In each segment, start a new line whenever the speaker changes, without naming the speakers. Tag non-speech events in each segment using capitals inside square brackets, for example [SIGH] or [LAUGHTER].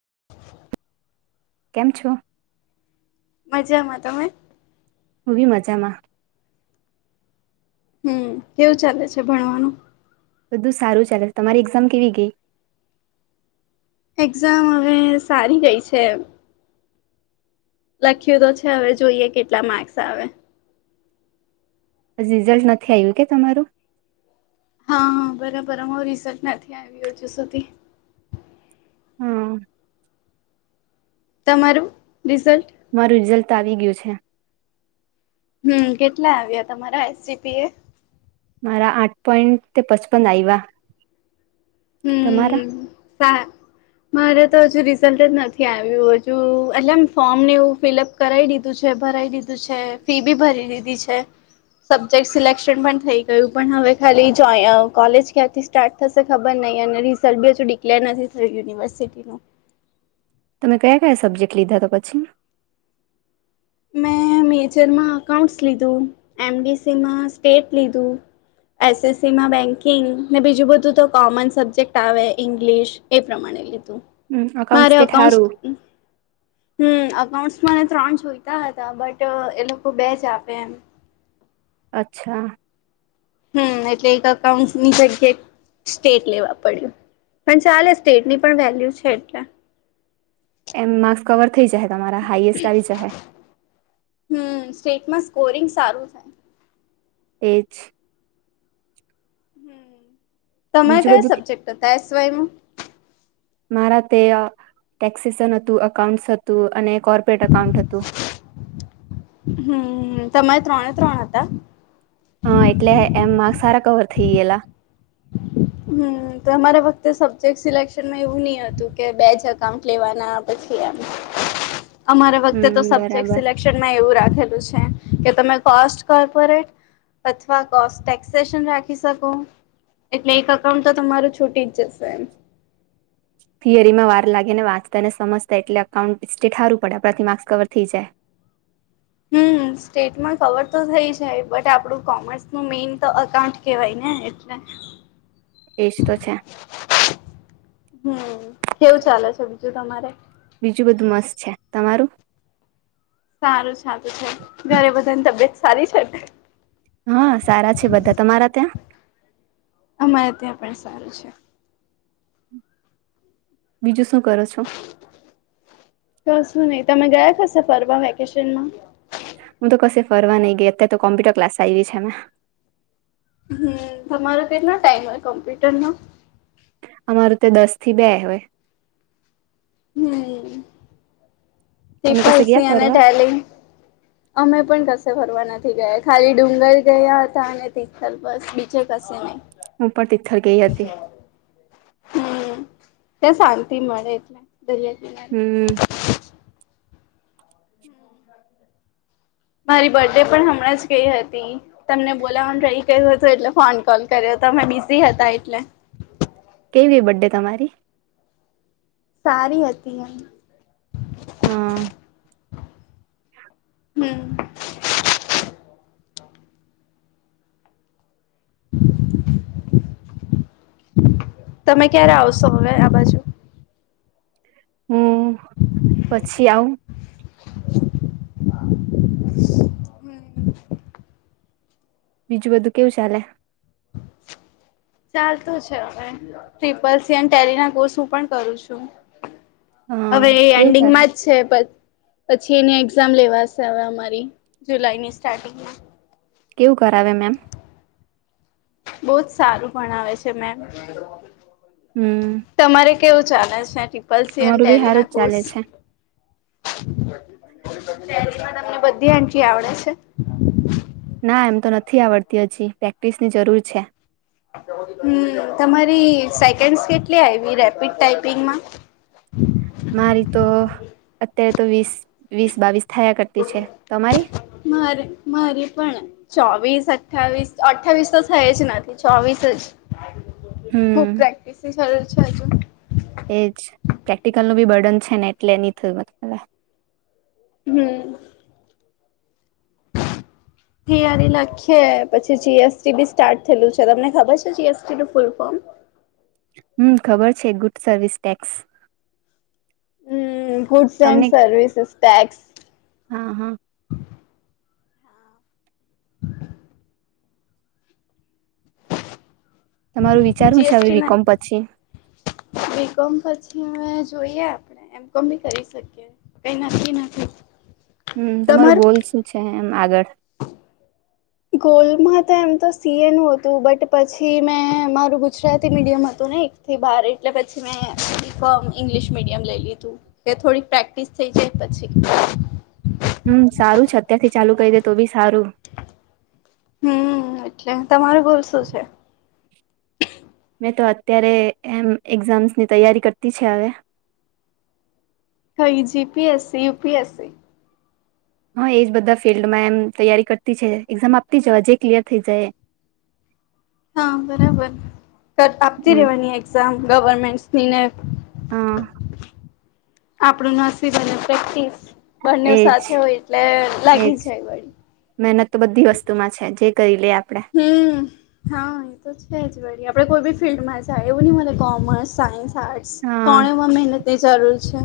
[INAUDIBLE]
કેમ છો?
મજામાં. તમે?
હું બી મજામાં.
હમ કેવું ચાલે છે ભણવાનું?
બધું સારું ચાલે. તમારી એક્ઝામ કેવી ગઈ?
એક્ઝામ હવે સારી ગઈ છે. લખ્યું તો છે હવે જોઈએ કેટલા માર્ક્સ આવે.
અજી રિઝલ્ટ નથી આવ્યું કે તમારું?
હા બરાબર અમારું રિઝ્ટ નથી આવી હજુ સુધી.
હમ્મ
તમારું રિઝલ્ટ?
મારું રિઝલ્ટ આવી ગયું છે.
હમ્મ. કેટલા આવ્યા તમારા એસજીપી એ?
મારા આઠ પોઈન્ટ તે પચપન આયવા.
હમ સા. મારે તો હજુ રિઝલ્ટ જ નથી આવ્યું હજુ એટલે એમ ફોર્મ નેવું ફિલઅપ કરાવી દીધું છે. ભરાઈ દીધું છે ફી બી ભરી દીધી છે. સબ્જેક્ટ સિલેક્શન પણ થઈ ગયું પણ હવે ખાલી કોલેજ ક્યાંથી સ્ટાર્ટ થશે ખબર નઈ અને રિસર્ટ બી ડિક્લેર નથી થયું યુનિવર્સિટીનું.
તમે કયા કયા સબ્જેક્ટ લીધા તો પછી?
મેં મેજરમાં અકાઉન્ટ્સ લીધું, એમબીસીમાં સ્ટેટ લીધું, એસએસસીમાં બેન્કિંગ ને બીજું બધું તો કોમન સબ્જેક્ટ આવે ઇંગ્લિશ એ પ્રમાણે લીધું.
હમ અકાઉન્ટ
મારે
સ્ટેટ
અકાઉન્ટસ
હારું.
હમ્મ. એકાઉન્ટસ મારે ત્રણ જોય [UNINTELLIGIBLE] હતા બટ એ લોકો બે જ આપે એમ.
અચ્છા.
હમ એટલે એક અકાઉન્ટની સબ્જેક્ટ સ્ટેટ લેવા પડ્યું. પણ ચાલે સ્ટેટની પણ વેલ્યુ છે એટલે.
એમ માર્ક્સ કવર થઈ જાય તમારા હાઈએસ્ટ આવી જશે
હમ સ્ટેટમાં સ્કોરિંગ સારું થાય
એજ [INAUDIBLE]
હ તમે
બીજું
કયા
બધું કે-
સબ્જેક્ટ હતા એસ વાય.
મારા તે ટેક્સસન હતું અકાઉન્ટસ હતું અને. કોર્પોરેટ અકાઉન્ટ હતું.
હમ તમારે ત્રણે ત્રણ હતા.
હા એટલે એમ માર્ક સારા કવર થઇ ગયેલા.
હમ અમારા વખતે સબ્જેક્ટ સિલેક્શનમાં એવું નહી હતું કે બે જ અકાઉન્ટ લેવાના પછી. અમારા વખતે તો
હમ
સબજેક્ટ
બરાબર.
સિલેક્શનમાં એવું રાખે. ેલું છે કે તમે કોસ્ટ કોર્પોરેટ અથવા કો ટેક્સેશન રાખી શકો બેક અકાઉન્ટ તો તમારું છૂટી જ જશે એમ
થિયરી માં વાર લાગે ને વાંચતા ને સમજતા એટલે અકાઉન્ટઠારું પડે આપણાથી માર્ક્સ કવર થઈ જાય. [INAUDIBLE]
હમ સ્ટેટમાં કવર તો થઈ જાય બટ આપણું કોમર્સ નું મેઈન તો અકાઉન્ટ કહેવાય ને એટલે‌
એસ તો છે.
હમ કેવું ચાલે છે બીજું તમારે.
બીજું બધું મસ્ત છે તમારું.
સારું સાલું છે ઘરે બધાની તબિયત સારી છે.
હા સારા છે બધા તમારા ત્યાં
અમારે ત્યાં પણ સારું છે.
બીજું શું કરો છો.
શું નહી તમે ગયા ખસે ફરવા વેકેશનમાં
હું તો ક ફરવા નહી ગઈ અત્યારે તો કોમ્પ્યુટર ક્લાસ આવી છે અમે‌.
હમ તમારો કેટલો ટાઈમ હોય કોમ્પ્યુટર નો.
મારતે દસ થી બે હોય. તમે
[INAUDIBLE] િહ
કશે ગયા
અને
ફરવા
ટેલિ અમે પણ કશે ફરવાના. ગયા ખાલી ડુંગર ગયા હતા અને તિખથલ બસ બીચે કસે નહી.
હું પણ તિથર ગઈ હતી.
હમ ત્યા શાંતિ મળે એટલે દરિયા કિનારે.
હમ
મારી બર્થ ડે પણ હમણાં જ ગઈ હતી તમને બોલા હું ટઈ કર્યું હતું એટલે ફોન કોલ કર્યો હતો. તમે બિઝી હતા એટલે.
કેવી બડ ડે તમારી.
સારી હતી એમ
હ
[INAUDIBLE] [INAUDIBLE] તમે ક્યારે આવશો હવે આ બાજુ.
હમ પછી આવુ
[INAUDIBLE]
બીજું બધું કેવું ચાલે.
ચાલતું છે હવે ટપલ સરી ના કોર્સ હું પણ કરું છું.
હા
હવે
કેવું ચાલે
એન્ડિંગમાં જ છે પસ્ પછી એની એક્ઝામ લેવાશે હવે અમારી જુલાઈની સ્ટાર્ટિંગમાં.
કેવું ઘ આવે મેમ.
બહ જ સારું પણ આવે છે મેમ
હમ
તમારે. કેવું ચાલે છે ટપલ સ
અમારું બી
એટે
હારું
ના
જ ચાલે
કોર્સ.
છે.
માં તમને બધી આંટી આવડે છે.
ના એમ તો નથી આવડતી હજી પ્રેક્ટિસની જરૂર છે.
હમ તમારી સેકન્ડસ કેટલી આવી રેપિડ ટાઈપિંગમાં
[INAUDIBLE] મારી તો અત્યારે તો વીસ વીસ બાવીસ થયા કરતી છે તમારી
મારે મારી પણ ચો વીસ અઠ્ઠાવીસ અઠ્ઠાવીસ તો થઈ જ નથી ચોવીસ જ ખૂબ
હમ
પ્રેક્ટિસ સરવીસ્
એજ પ્રેક્ટિકલ ન બી બર્ડન છે ને એટલે નની થયું.
હમ હી અને લખીયે પછી જીએસટી બી સ્ટાર્ટ થયેલું છે તમને ખબર છે જીએસટી નું ફૂલ ફોર્મ
હમ ખબર છે good service tax
foods and
તમને
સર્વિસેસ ટટેક્સ
હા હા તમારું વિચાર હું છે હવે
જિયેસ્તી ના
બીકોમ પછી
બિકોમ્ પછી મેજ જોઈએ આપણે એમ કોી કરી શકીએ કઈ નકી નથી.
હમ તમારો ગોલ
તમારું
શું છે એમ આગળ
ગોલમાં તો એમ તો સીએ નું હતું બટ પછી મેં મારું ગુજરાતી મીડિયમ હતું ને એક થી બાર એટલે પછી મેં ઇંગ્લિશ મીડિયમ લઈ લીધું કે થોડીક પ્રેક્ટિસ થઈ જે પછી
હમ સારું છે અત્યારથી ચાલુ કહી દે તો બી સારું
હમ એટલે તમારું બોલ શું છે
મેં તો અત્યારે એમ એક્ઝામ્સની તૈયારી કરતી છે અવે
હઈ જીપીએસસી યુપીએસસી
હા એજ બધા ફિલ્ડમાં એમ તૈયારી કરતી છે એક્ઝામ આપતી જવા જે ક્લિયર થઈ જાય એ [INAUDIBLE]
હા બરાબર આપતી
હમ
રવાની એઝામ ગવર્મેન્ટનીને
હા
આપણું નાસીબ્ અને પ્રે્ટસ
એજ એજ
લાગી જાય વળી
મહેનત તો બધી વસ્તુમાં છે જે કરીલે આપ
હમ હા એ તો છે જ વારી આપણે કોઈ બી ફિલ્ડમાં જાય એવું નહી મ કોમર્સ સાયન્સ આર્ટસ
હા
તોમાં મહેન ની જરૂરી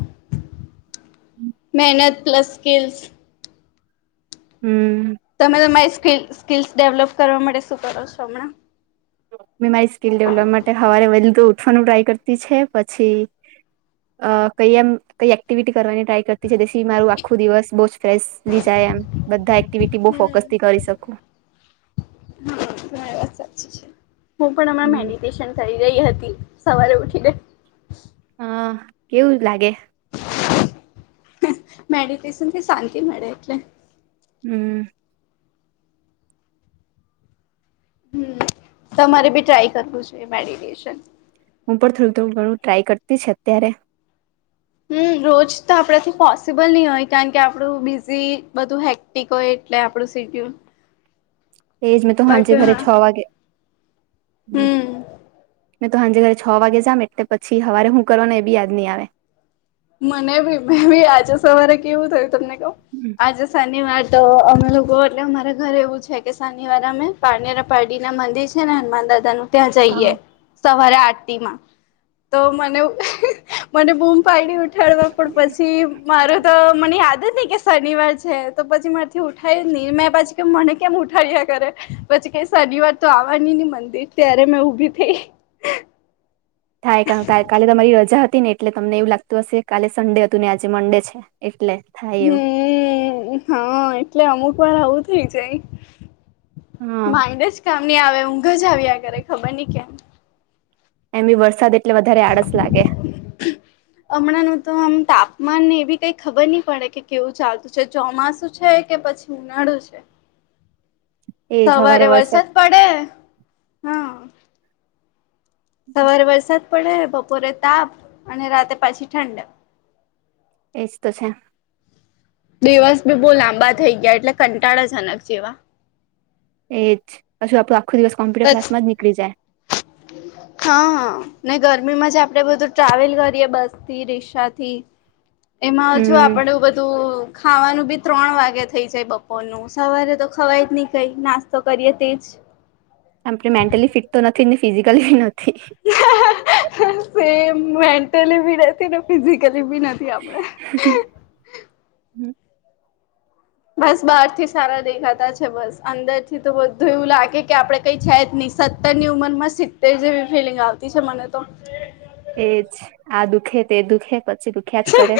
મહેનત પ્લસ સ્કિલ્સ
હમ
તમે તમારી સ્કીલ સ્કલસ ડેવલપ કરવા માટે શું કરો છો હમણાં
મેં મારી સ્કીિલ ડેવલપ માટે હવારે વેલ્ ગુડ. ઠવાનું ટ્રાય કરતી છે પછી કઈ એમ કઈ એક્ટિવિટી. કરવાની ટ્રાય કરતીી મારું આખું દિવસ બ જ ફ લી જાય એમ બધા એક્ટિવિટી બહ ફોકસથી
હમ
કરે. શકોું.
હા ઘ વા. હું પણ અમામાં
હમ
મેડિટેશન કરી રહી હતી સવારે ઉઠીને.
હા કેવું લાગે.
મેડિટેશન કે શાંતિ મળે એટલે.
હમ.
હમ તમારે બી ટ્રાય કરવું જોઈ મેડિટેશન.
હું પણ થોડું થોડું ઘણું ટ્રાય કરતી છે અત્યારે.
હમ
હ.
રોજ તો આપડા થી પોસિબલ નહી હોય કારણ કે આપણું બીઝી બધું હેક્ટિક હોય એટલે આપડું. થ કું.
એજ મે તો હાજ ઘરે છ વાગગે હ.
હમ
મેં તો સાંજે ઘરે છ વાગે જામ એટલે પછી સવારે હું કરવાનું એ બી યા નહહી આવે.
મને બી મે ભી આજે સવારે કેવું થયું તમને કહ આજે સાનિવાર. તો અમે લોકો એટલે અમારા ઘરે એવું છે કે શનિવારે અમે પાનેરા પડીના મંદિર છે ને હનુમાન દાદાનું. ત્યા
હા
જઈએ સ. રા આરટીમાં તો મને મને બૂમ પાડીડી ઉ. ળવા પછી માર તો મને યાદ જ કે. શનિવાર છે તો પછી મારીથી ઉઠાય ન મેં પાછી કે મને કેમ ઉઠાડ્યા કરે પછી ક. ઘણી વાર તો આવવાની ને મંદિર ત્યારે મેં ઉભી થઈ.
થાય ક કાલે તમારી રજા હતી. ને એટલે તમને એવું લાગતું હશે કાલે સન્ડે હતું ને આજે મંડે છે એટલે. થાય એવું
હમ હા એટલે અમુક વાર આવું થઇ જ.
હા
માઇડ જ કામ ન આવે ઊંઘ જ આવ્યા કરરેે ખબર નહી કેમ.
એમી વરસાદ એટ.
હમણાં ન તો આમ તાપ. મને એવી કઈ ખબર નહી પડે કે કેવું ચાલતું છે ચોમાસું છે કે પછી ઉનાળું છે.
એજ હવારે
સવારે વરસાદ પડે હા. સવાર વર્ષ. પડે બપોરે તાપ અને રાતે પાછી ઠંડ.
એજ તો છે.
દિવસ બી બહુ લાંબા થઈ ગયા એટલે કંટાળાજનક જેવા.
એજ હશું આપણું આખો દિવસ કોમ્પ્યુટર
પછી
ક્લાસમાં જ નીકળી જાય.
હા હા ને ગરમીમાં જ આપણેે બધું ટ્રાવેલ કરીએ બસ થી રિક્ષાથી.
[INAUDIBLE]
એમાં જો
હમ
આપડે બધું ખાવાનું બી. ત્રણ વાગે થઈ જાય બપોર નું સવારે તો ખવાય જ નહી કઈ નાસ્તો કરીએ તેજ.
આપણે મેન્ટલી ફિટ તો નથી ને ફિઝિકલીી નથી.
સમ મેન્ટલીી ને ફિઝિકલી. લ બી નથી આપડે. બસ બહાર થી સારા દેખાતા છે બસ અંદર થી તો બધું એવું લાગે કે આપડે કઈ છે જ ન. સત્તર ની ઉંમર માં સિત્તેર જેવી ફિલિંગ આવતી છે મને તો.
એજ આ દુખે તે દુખે પછી દુખ્યા જ કરે.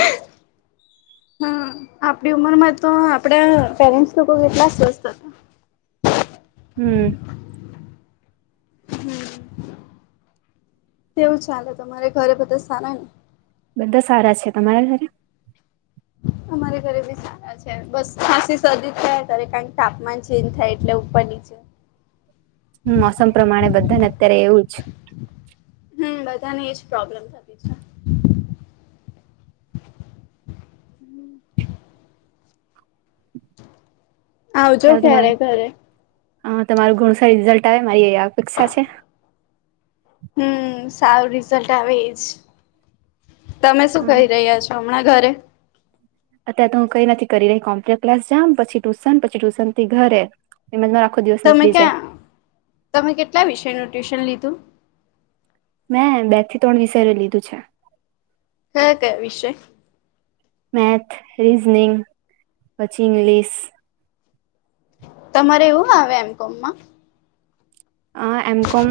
હમ આપણી ઉમરમાં તો આપડા પેરેન્ટ્સ લોકો કેટલા સ્વસ્થ હતા.
હમ.
તેવું ચાલે તમારે ઘરે બધા સાર ને.
બધા સારા છે તમારા ઘરે.
રે ઘરે બી સારા છે બસ ખાસી સદી થાય ત કારણ કે તાપમાન ચેજ થાય એટલે ઉપર નીચે
મોસમ પ્રમાણે બધાને અત્યારે એવું જ
હમ્મ બધાને એજ પ્રોબ્લેમ થતી છે આવજો ક્યારે ઘરે
હા તમારું ઘણું સારું રિઝલ્ટ આવે મારી અપેક્ષા છે
હમ્મ સારું રિઝલ્ટ આવેજ તમે શું
હમ
કહી રહ્યા છો હમણાં ઘરે
અત્યારે તો હું કઈ નથી કરી રહી કોમ્પ્યુટર ક્લાસ જમ પછી ટ્યુશન પછી ટ્યુશન થી ઘરે એમજ મારો આખો દિવસ
તમે
નીકળી જાય
ક્યાં તમે કેટલા વિષયનું ટ્યુશન લીધું
મેં બે થી ત્રણ વિષય લીધું છે
ક્યાં કયા વિષય
મેથ રીઝનિંગ પછી ઇંગ્લિશ
તમારે એવું આવે એમ કોમમાં
એમ કોમ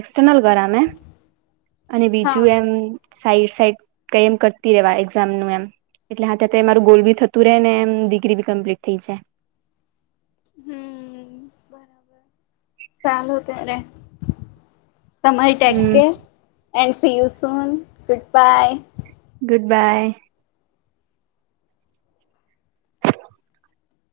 એક્સટર્નલ કરા મે અને
હા
બીજું એમ સાઈડ સાઈડ કઈ એમ કરતી રેવા એક્ઝામ નું એમ એટલે હાથે હાથે મારું ગોલ બી થતું રહે ને ડિગ્રી બી કમ્પ્લીટ થઈ જાય
હમ બરાબર ચાલો ત્યારે તમારી ટીક
હમ
કેર સેયું સુન ગુડ બાય
ગુડ બાય